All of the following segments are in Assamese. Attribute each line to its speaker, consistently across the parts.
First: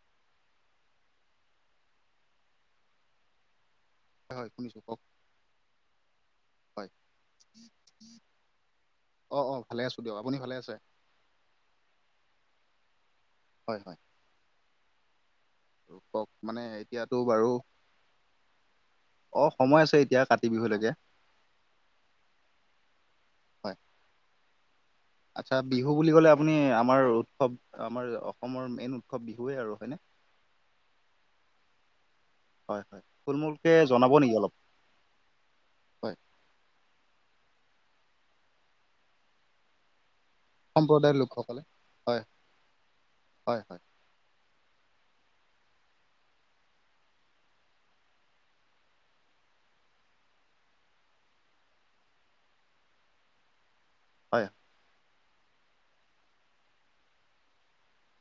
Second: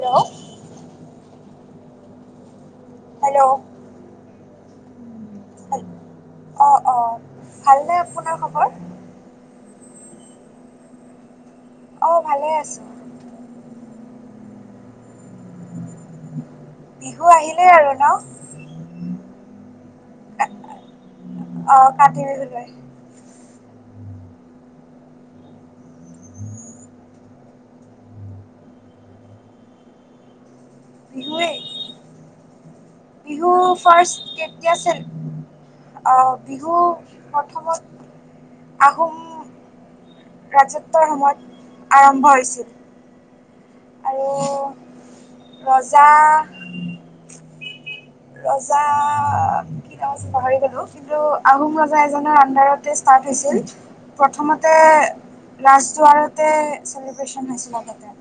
Speaker 1: হেল্ল'। হেল্ল'।
Speaker 2: হয় হয় শুনিছোঁ কওক।
Speaker 1: অ'
Speaker 2: হয়
Speaker 1: অ'। ভালনে আপোনাৰ খবৰ?
Speaker 2: অ', অ' ভালে আছোঁ দিয়ক। আপুনি ভালে আছে?
Speaker 1: অ' ভালে আছোঁ।
Speaker 2: হয় হয়। লোকক মানে এতিয়াতো
Speaker 1: বিহু
Speaker 2: বাৰু,
Speaker 1: আহিলেই আৰু ন
Speaker 2: অ' সময় আছে এতিয়া কাতি বিহুলৈকে।
Speaker 1: অ' কাতি বিহুলৈ।
Speaker 2: হয়। আচ্ছা বিহু বুলি ক'লে আপুনি আমাৰ উৎসৱ আমাৰ অসমৰ মেইন উৎসৱ বিহুৱে আৰু হয়নে?
Speaker 1: বিহুৱেই।
Speaker 2: হয় হয়। থুল মূলকে জনাব নেকি অলপ?
Speaker 1: দি আছিল।
Speaker 2: হয়
Speaker 1: অ' বিহু প্ৰথমত আহোম ৰাজত্বৰ
Speaker 2: সম্প্ৰদায়ৰ লোকসকলে
Speaker 1: সময়ত
Speaker 2: হয়
Speaker 1: আৰম্ভ হৈছিল।
Speaker 2: হয় হয়।
Speaker 1: আৰু ৰজা ৰজা পাহৰি গলোঁ কিন্তু আহোম ৰজা এজনৰ আন্ডাৰতে ষ্টাৰ্ট হৈছিল।
Speaker 2: হয়
Speaker 1: প্ৰথমতে ৰাজদুৱাৰতে চেলিব্ৰেচন হৈছিল আগতে।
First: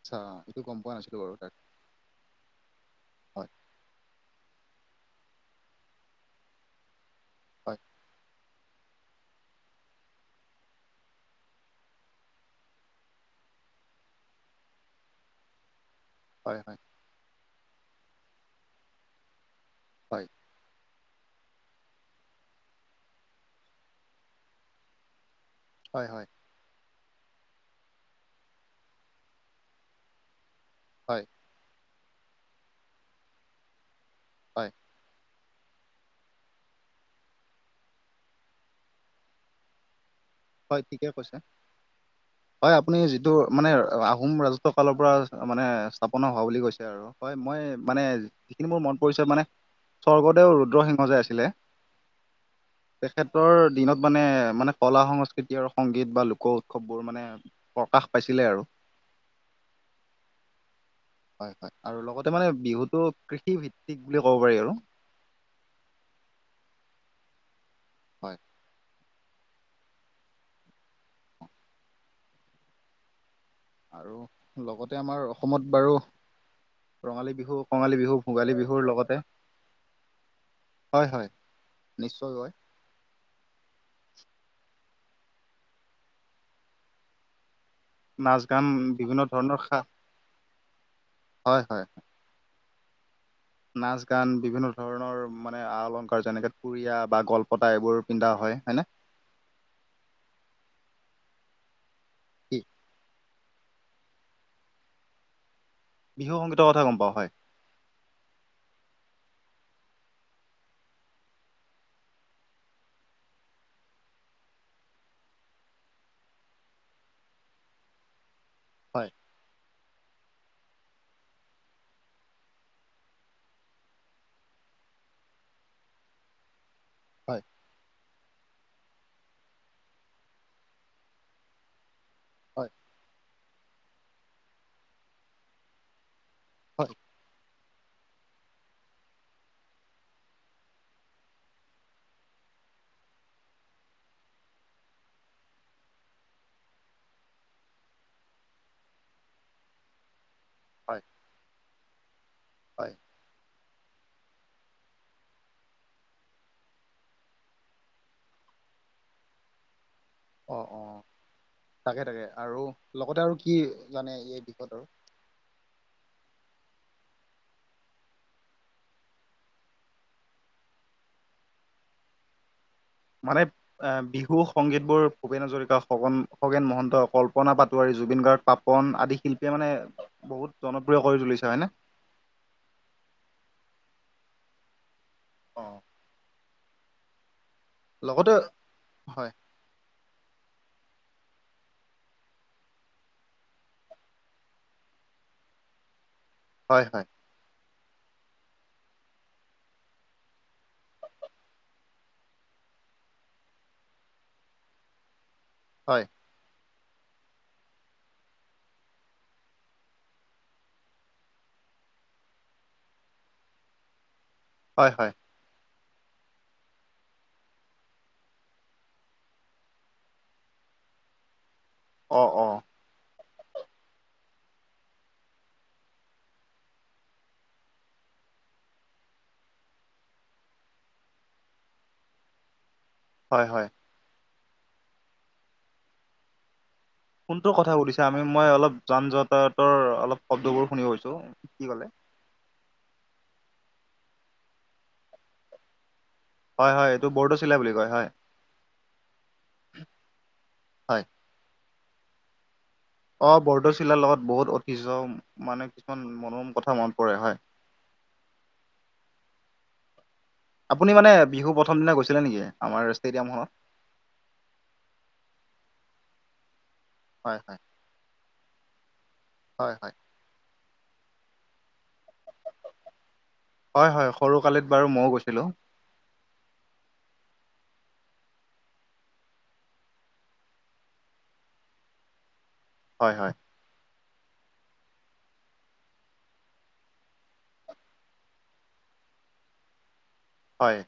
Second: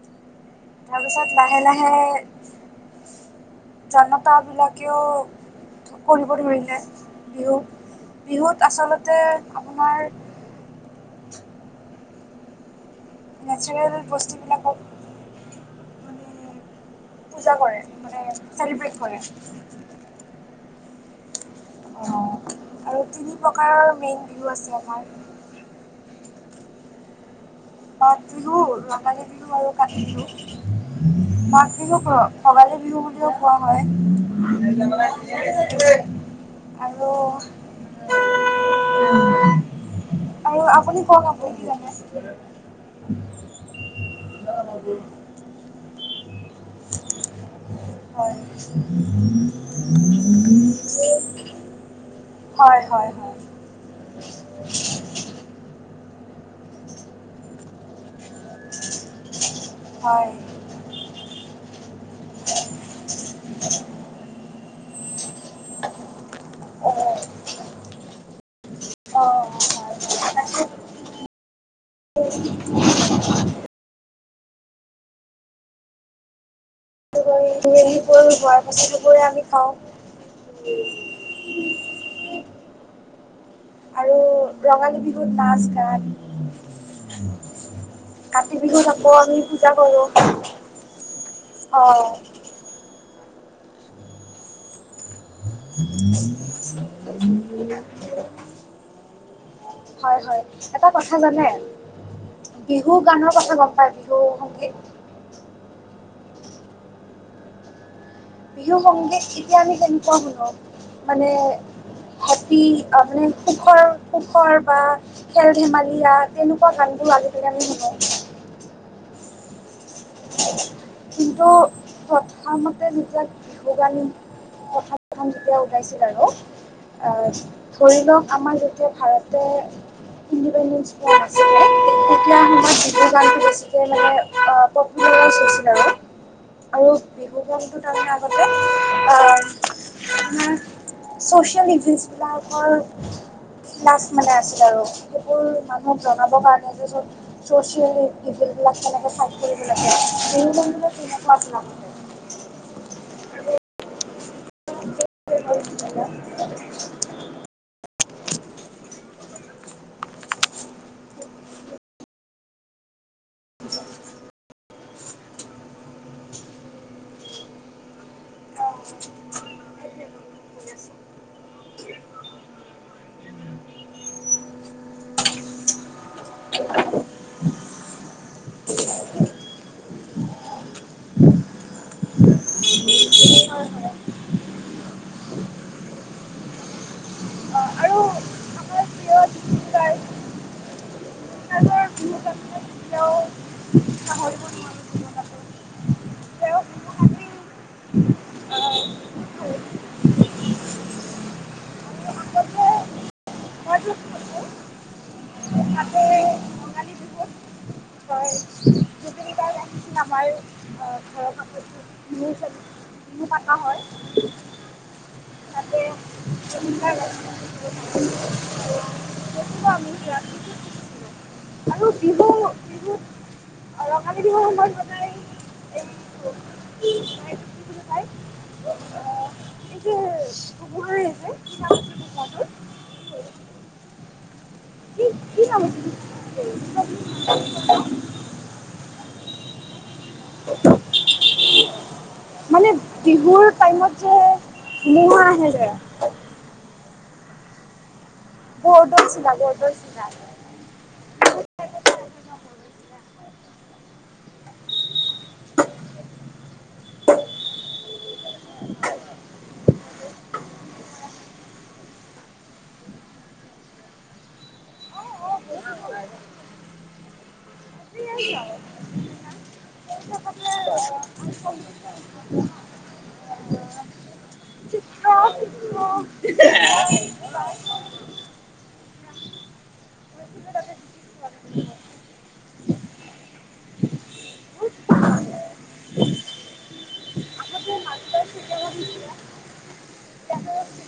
Speaker 2: আচ্ছা এইটো গম পোৱা নাছিলো বাৰু তাক।
Speaker 1: হে
Speaker 2: হয়
Speaker 1: জনতাবিলাকেও কৰিব ধৰিলে। বিহু।
Speaker 2: হয়
Speaker 1: বিহুত আচলতে আপোনাৰ নেচাৰেল বস্তুবিলাকক
Speaker 2: হয় হয়।
Speaker 1: পূজা কৰে মানে চেলিব্ৰেট কৰে।
Speaker 2: হয়।
Speaker 1: অ' আৰু তিনি প্ৰকাৰৰ মেইন বিহু আছে আমাৰ।
Speaker 2: হয় হয়।
Speaker 1: পাত দিলো, লটালি দিলো আৰু কাটিলো।
Speaker 2: হয়।
Speaker 1: মাঘ বিহুক ভোগালী বিহু বুলিও কোৱা হয়।
Speaker 2: হয়
Speaker 1: আৰু আৰু
Speaker 2: হয়
Speaker 1: আপুনি
Speaker 2: ঠিকে কৈছে
Speaker 1: কওঁক। আপুনি কি জানে?
Speaker 2: হয়, আপুনি যিটো মানে আহোম ৰাজত্ব কালৰ পৰা মানে স্থাপনা হোৱা বুলি কৈছে আৰু। হয়, মই মানে
Speaker 1: হয়
Speaker 2: যিখিনি মোৰ মন পৰিছে মানে। স্বৰ্গদেউ ৰুদ্ৰসিংহ যে আছিলে।
Speaker 1: হয় হয়
Speaker 2: তেখেতৰ দিনত মানে মানে কলা সংস্কৃতিৰ। আৰু সংগীত বা লোক উৎসৱ বোৰ মানে প্ৰকাশ পাইছিলে আৰু।
Speaker 1: হয়
Speaker 2: হয়, হয়, আৰু লগতে মানে বিহুতটো কৃষি ভিত্তিক। বুলি ক'ব পাৰি আৰু।
Speaker 1: হয়
Speaker 2: হয়।
Speaker 1: অ' অ' হয়, হয়। [unintelligible]
Speaker 2: আৰু লগতে আমাৰ অসমত বাৰু। ৰঙালী বিহু, কঙালী বিহু,
Speaker 1: গৈ
Speaker 2: ভোগালী
Speaker 1: হোৱাৰ
Speaker 2: বিহুৰ
Speaker 1: পাছতো গৈ
Speaker 2: লগতে
Speaker 1: আমি খাওঁ।
Speaker 2: হয়, হয়। নিশ্চয় হয়।
Speaker 1: আৰু ৰঙালী বিহুত নাচ-গান
Speaker 2: নাচ
Speaker 1: কাতি
Speaker 2: গান
Speaker 1: বিহুত আকৌ
Speaker 2: বিভিন্ন
Speaker 1: আমি
Speaker 2: ধৰণৰ
Speaker 1: পূজা
Speaker 2: খা
Speaker 1: কৰোঁ।
Speaker 2: হয়
Speaker 1: আহ
Speaker 2: নাচ-গান বিভিন্ন ধৰণৰ মানে আ-অলংকাৰ যেনেকে পুৰিয়া বা গলপতা এইবোৰ পিন্ধা হয়নে।
Speaker 1: হয়, হয়, এটা কথা জানে
Speaker 2: কি
Speaker 1: বিহু গানৰ কথা গ'ম পাই বিহু। [unintelligible]
Speaker 2: বিহু সংগীতৰ কথা গ'ম পাওঁ হয়।
Speaker 1: বিহু সংগীত এতিয়া আমি তেনেকুৱা শুনো মানে। হেপী মানে সুখৰ সুখৰ বা খেল ধেমালীয়া তেনেকুৱা গানবোৰ আজিকালি আমি শুনো।
Speaker 2: হয়।
Speaker 1: কিন্তু, প্ৰথমতে যেতিয়া বিহু গান প্ৰথম, প্ৰথম যেতিয়া ওলাইছিল আৰু আহ
Speaker 2: হয়
Speaker 1: ধৰি লওঁক আমাৰ যেতিয়া ভাৰত ইনণ্ডিপেণ্ডেঞ্চ হোৱা নাছিলে, তেতিয়াৰ
Speaker 2: হয়
Speaker 1: সময়ত বিহু গানটো। মানে [unintelligible] আৰু আৰু
Speaker 2: হয়
Speaker 1: বিহু গানটো তাৰ মানে আগতে। আপোনাৰ ছচিয়েল ইভেঞ্চবিলাকৰ ক্লাচ মানে আছিল আৰু সেইবোৰ মানুহক জনাবৰ কাৰণে যে চ'ব। চছিয়েল বিলাক তেনেকোই কৰিব লাগে এই বিলাক
Speaker 2: হয়
Speaker 1: তেনেকুৱাক আছিল। আগতে
Speaker 2: হয়।
Speaker 1: [unintelligible]
Speaker 2: অ' অ' থাকে থাকে আৰু লগতে আৰু কি জানে এই বিষয়ত আৰু। মানে বিহু সংগীতবোৰ ভূপেন হাজৰিকা, খগেন খগেন মহন্ত, কল্পনা পাটোৱাৰী, জুবিন গাৰ্গ, পাপণ আদি শিল্পীয়ে মানে বহুত জনপ্ৰিয় কৰি তুলিছে হয় নে।
Speaker 1: হয়, হয়।
Speaker 2: অ' লগতে হয়।
Speaker 1: ব'হাগ বিহু আপোনাৰ কেতিয়াওঁ পাহৰিব নোৱাৰোঁ জীবনতো তেওঁ।
Speaker 2: হয়, হয়।
Speaker 1: আহ আমি আগতে মই য'ত
Speaker 2: হয়।
Speaker 1: এ, ৰঙালী বিহুত হয় গোটেইকেইটাই [unintelligible] আমাৰ ঘৰ ঘৰৰ কাষত [inaudible] বিহু পাতা হয়।
Speaker 2: হয় হয়।
Speaker 1: তাতে [inaudible] আৰু
Speaker 2: অ',
Speaker 1: বিহু
Speaker 2: অ'।
Speaker 1: বিহুত ৰঙালী বিহুৰ সময়ত বলাই [inaudible] কি বুলি অ' [unintelligible]
Speaker 2: হয় হয়।
Speaker 1: কি কি নাম [inaudible]
Speaker 2: কোনটোৰ কথা সুধিছা আমি মই অলপ যান যাতায়তৰ অলপ শব্দবোৰ শুনি গৈছোঁ, কি ক'লে।
Speaker 1: মানে বিহুৰ টাইমত যে ধুমুহা আহে যে।
Speaker 2: হয় হয় এইটো বৰদৈচিলা বুলি কয় হয়।
Speaker 1: [unintelligible] বৰদৈচিলা।
Speaker 2: হয়।
Speaker 1: বৰদৈচিলা
Speaker 2: অ' বৰদৈচিলাৰ লগত বহুত ঐতিহ্য মানে কিছুমান মনোৰম কথা মনত পৰে হয়। আপুনি মানে বিহু প্ৰথম দিনা গৈছিলে নেকি আমাৰ ষ্টেডিয়ামখনত।
Speaker 1: অ', অ', [inaudible]
Speaker 2: হয় হয়।
Speaker 1: [unintelligible]
Speaker 2: হয় হয়।
Speaker 1: [unintelligible]
Speaker 2: হয় হয় সৰু কালিত বাৰু ময়ো গৈছিলোঁ। হয় হয়। হয়।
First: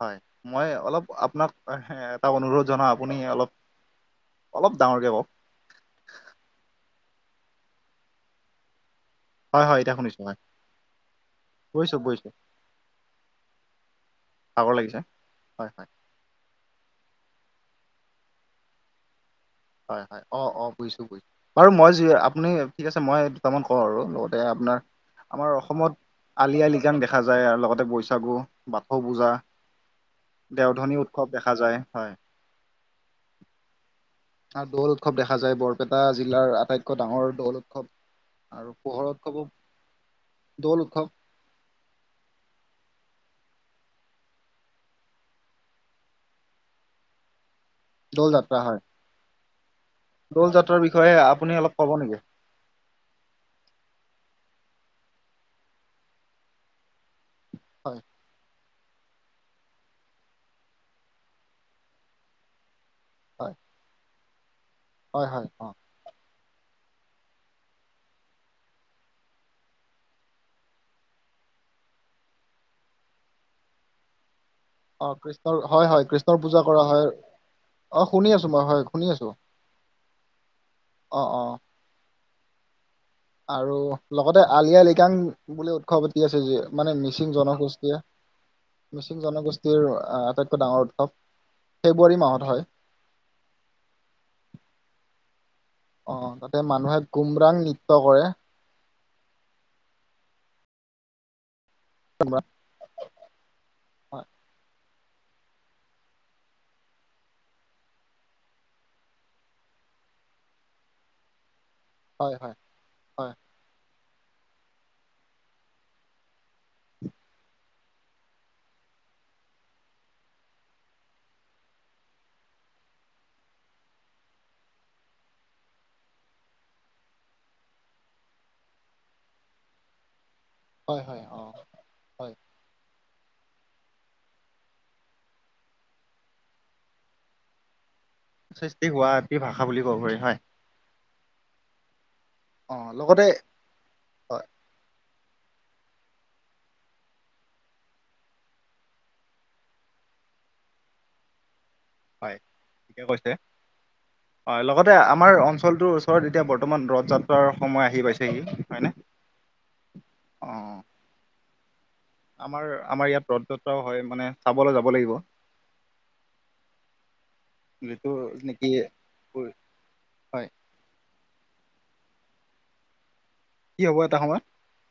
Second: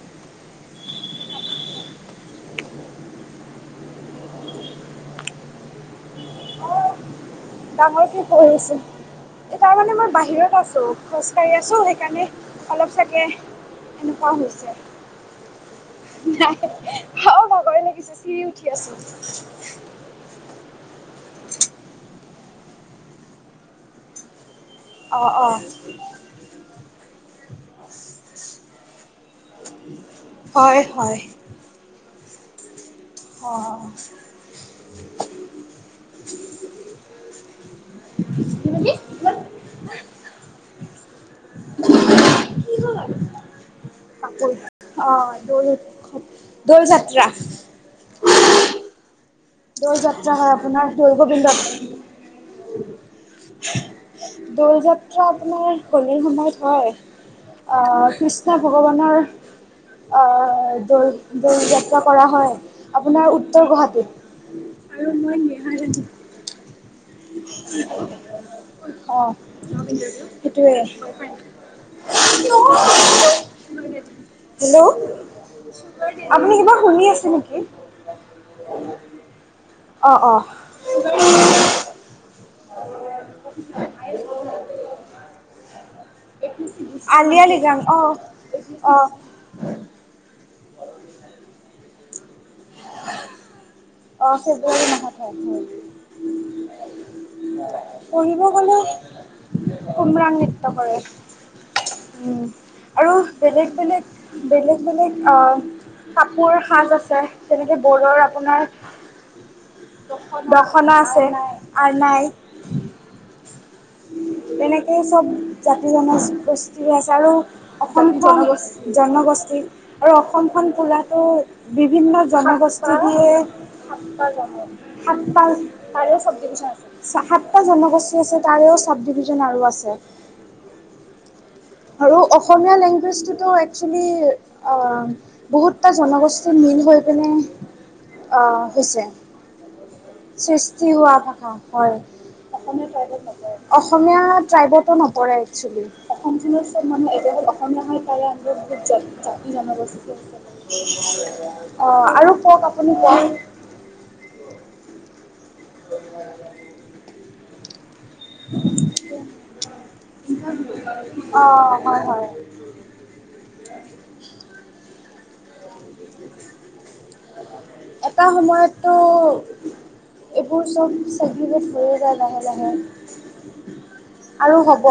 Speaker 2: হয় মই অলপ আপোনাক এটা অনুৰোধ জনা আপুনি অলপ অলপ ডাঙৰকে কওঁক।
Speaker 1: ডাঙৰকে কয় আছোঁ।
Speaker 2: হয়
Speaker 1: তাৰ
Speaker 2: হয়
Speaker 1: মানে
Speaker 2: এতিয়া
Speaker 1: মই
Speaker 2: শুনিছো হয়
Speaker 1: বাহিৰত আছোঁ, খোজ কাঢ়ি আছোঁ,
Speaker 2: বুজিছো
Speaker 1: সেইকাৰণে
Speaker 2: বুজিছো
Speaker 1: অলপ চাগে এনেকুৱা
Speaker 2: ভাগৰ
Speaker 1: হৈছে।
Speaker 2: লাগিছে হয় হয়।
Speaker 1: নাই অ' ভাগৰ লাগিছে চিৰি উঠি আছোঁ।
Speaker 2: হয় হয় অ', অ', বুজিছোঁ বুই বাৰু মই য আপুনি ঠিক আছে মই দুটামান কওঁ আৰু লগতে আপোনাৰ
Speaker 1: অ অ
Speaker 2: আমাৰ অসমত আলি আই লিগান দেখা যায় আৰু লগতে বৈশাগু, বাথৌ পূজা।
Speaker 1: হয়
Speaker 2: দেওধনী
Speaker 1: হয়
Speaker 2: উৎসৱ দেখা যায় হয়।
Speaker 1: অ'।
Speaker 2: আৰু দৌল উৎসৱ দেখা যায় বৰপেটা জিলাৰ আটাইতকৈ ডাঙৰ দৌল উৎসৱ আৰু পোহৰ উৎসৱো, দৌল উৎসৱ।
Speaker 1: কাপোৰ অ' [unintelligible] দৌল যাত্ৰা।
Speaker 2: দৌল যাত্ৰা হয়।
Speaker 1: দৌল যাত্ৰা হয়
Speaker 2: দৌল যাত্ৰাৰ
Speaker 1: আপোনাৰ
Speaker 2: বিষয়ে
Speaker 1: দৌল গোবিন্দত
Speaker 2: আপুনি অলপ ক'ব নেকি।
Speaker 1: দৌল যাত্ৰা আপোনাৰ হোলীৰ সময়ত হয,
Speaker 2: হয়
Speaker 1: অ' কৃষ্ণ ভগৱান আপোনাৰ অ' দৌল দৌল যাত্ৰা কৰা হয়। আপোনাৰ
Speaker 2: হয়
Speaker 1: উত্তৰ গুৱাহাটীত। আৰু
Speaker 2: হয় হয় অ'।
Speaker 1: মই অ' সেইটোৱে। [unintelligible] হেল্ল',
Speaker 2: অ কৃষ্ণৰ হয় হয় কৃষ্ণৰ
Speaker 1: আপুনি
Speaker 2: পূজা
Speaker 1: কিবা
Speaker 2: কৰা
Speaker 1: শুনি
Speaker 2: হয়
Speaker 1: আছে নেকি?
Speaker 2: অ' শুনি আছোঁ মই হয় শুনি আছোঁ।
Speaker 1: অ', অ'।
Speaker 2: আৰু লগতে আলিয়া লিকাং বুলি উৎস পাতি আছে যিয় মানে মিচিং
Speaker 1: আলিয়া লৃগাং
Speaker 2: জনগোষ্ঠীয়ে,
Speaker 1: অ', অ',
Speaker 2: মিচিং জনগোষ্ঠী আটাইতকৈ ডাঙৰ উৎসৱ ফেব্ৰুৱাৰী মাহত হয়।
Speaker 1: অ', ফেব্ৰুৱাৰী মাহত হয়।
Speaker 2: অ', তাতে মানুহে গুমৰাং নৃত্য কৰে।
Speaker 1: সকলেও কোমৰাং নৃত্য কৰে। উম। আৰু বেলেগ বেলেগ
Speaker 2: হয়
Speaker 1: বেলেগ বেলেগ আহ কাপোৰ সাজ আছে তেনেকৈ বড়ৰ আপোনাৰ দখনা আছে। আৰনাই
Speaker 2: হয়, হয়, হয়।
Speaker 1: তেনেকেই চব জাতি জনগোষ্ঠীৰ আছে আৰু অসমখন জনগোষ্ঠী আৰু অসমখন পোৰাতো বিভিন্ন জনগোষ্ঠী দিয়ে সাত পাল তাৰেও চব ডচছে সাতটা জনগোষ্ঠী আছে তাৰেও চব ডভিচ জন আৰু আছে।
Speaker 2: হয় হয় অ'।
Speaker 1: আৰু
Speaker 2: হয়
Speaker 1: অসমীয়া লেংগুৱেজটোতো একচুৱেলি অ' বহুতটা জনগোষ্ঠীৰ মিল হৈ পিনে অ',
Speaker 2: সৃষ্টি
Speaker 1: হৈছে।
Speaker 2: হোৱা এটি ভাষা বুলি ক'ব পাৰি হয়
Speaker 1: সৃষ্টি হোৱা ভাষা হয়। অসমীয়া
Speaker 2: অ',
Speaker 1: ট্ৰাইবত
Speaker 2: লগতে
Speaker 1: নপৰে। অসমীয়া
Speaker 2: হয়
Speaker 1: ট্ৰাইবতো নপৰে একসুৱেলি। মানুহ এইটো হ'ল অসমীয়া তালে আ বহুত জাতি জনগোষ্ঠী আছে। অ আৰু
Speaker 2: হয়
Speaker 1: কওক আপুনি
Speaker 2: ঠিকে
Speaker 1: কওক
Speaker 2: কৈছে। হয় লগতে আমাৰ অ অঞ্চলটোৰ ওচৰত এতিয়া বৰ্তমান ৰথ যাত্ৰাৰ সময় আহি পাইছেি। অ
Speaker 1: অ' হয় হয়।
Speaker 2: আমাৰ আমাৰ ইয়াত ৰথ যাত্ৰাও হয় মানে চাবলৈ যাব লাগিবৱ যিটো
Speaker 1: এটা
Speaker 2: নেকি
Speaker 1: সময়ততো
Speaker 2: হয়
Speaker 1: এইবোৰ চব চেকৰিফাইচ হৈয়ে যায় লাহে লাহে।
Speaker 2: কি হ'ব এটা সময়ত
Speaker 1: আৰু হ'ব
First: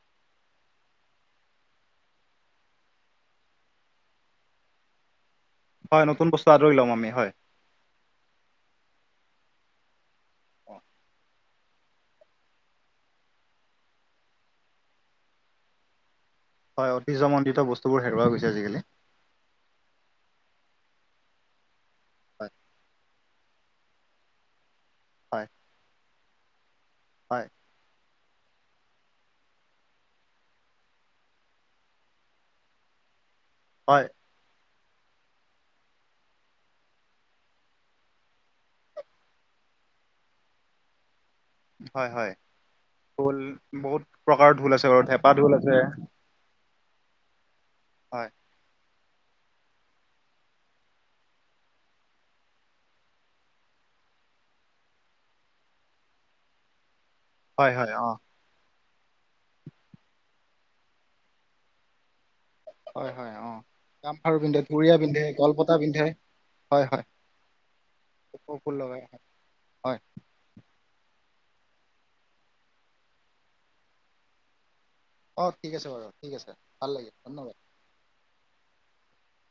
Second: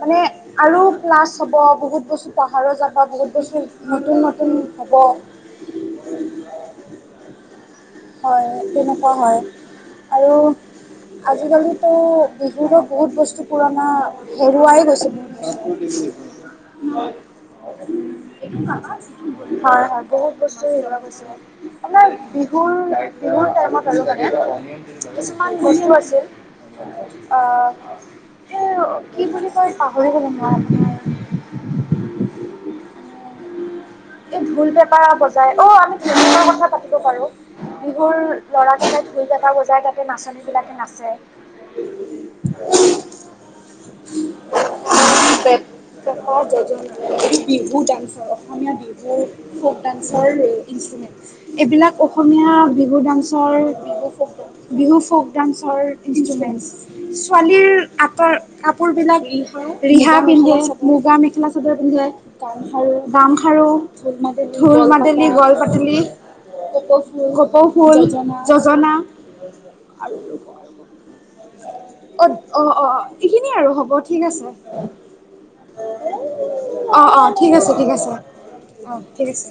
Speaker 1: মানে আৰু প্লাছ হ'ব বহুত বস্তু পাহাৰা যাব। বহুত বস্তু নতুন নতুন হ'ব।
Speaker 2: হয় নতুন বস্তু আদৰি লম আমি হয়।
Speaker 1: হয় তেনেকুৱা হয় আৰু
Speaker 2: অ,
Speaker 1: আজিকালিত ত' বিহুৰ লগ বহুত বস্তু পুৰণা হেৰুৱাই গৈছে বহুত বস্তু।
Speaker 2: হয়, ঐতিহ্যমণ্ডিত বস্তুবোৰ হেৰুৱা গৈছে
Speaker 1: বহুত
Speaker 2: আজিকালি।
Speaker 1: হয় হয় বহুত বস্তু হেৰুৱা গৈছে। আমাৰ
Speaker 2: হয়
Speaker 1: মান টাইমত আছে চাগে
Speaker 2: হয়
Speaker 1: কিছুমান বস্তু আছিল।
Speaker 2: হয়
Speaker 1: অ' এ কি বুলি কয় পাহৰি গলে মই। আপোনাৰ
Speaker 2: হয়।
Speaker 1: এই ঢোল পেপা বজাই অ', আমি [inaudible] কথা পাতিব পাৰো। বিহুৰ ল'ৰাজনে ধুলকেইটা বজাই। তাতে নাচনী বিলাকে নাচেঁ।
Speaker 2: হয় হয়। ঢোল বহুত প্ৰকাৰৰ ঢোল আছে, বাৰু থেপা ঢোল আছে।
Speaker 1: যজন বিহু
Speaker 2: হয়
Speaker 1: ডান্সৰ অসমীয়া বিহুৰ ফোক ডান্সৰ ইনষ্ট্ৰুমেণ্ট। এইবিলাক অসমীয়া বিহু ডান্সৰ বিহু বিহু ফক ডান্সৰ ইনফ্লুৱেঞ্চ ছোৱালীৰ
Speaker 2: হয় হয় অ
Speaker 1: আতৰ কাপোৰ বিলাক ৰিহা পিন্ধে মুগা মেখেলা চবে পিন্ধে। গামখাৰু
Speaker 2: হয় হয় অ
Speaker 1: গামখাৰু
Speaker 2: গামখাৰু পিন্ধে
Speaker 1: ঢোল
Speaker 2: চুৰিয়া পিন্ধে
Speaker 1: মাদেলি গল
Speaker 2: গলপতা
Speaker 1: পাতলি।
Speaker 2: পিন্ধে হয় হয়
Speaker 1: কপৌ ফুল
Speaker 2: কপৌ ফুল
Speaker 1: যজনা।
Speaker 2: লগাই হয় হয়।
Speaker 1: অ', অ', অ', এইখিনিয়ে আৰু হ'ব ঠিক আছে।
Speaker 2: অ', ঠিক আছে বাৰু ঠিক আছে ভাল
Speaker 1: অ
Speaker 2: লাগিল
Speaker 1: অ
Speaker 2: ধন্যবাদ।
Speaker 1: ঠিক আছে। অ', ঠিক আছে।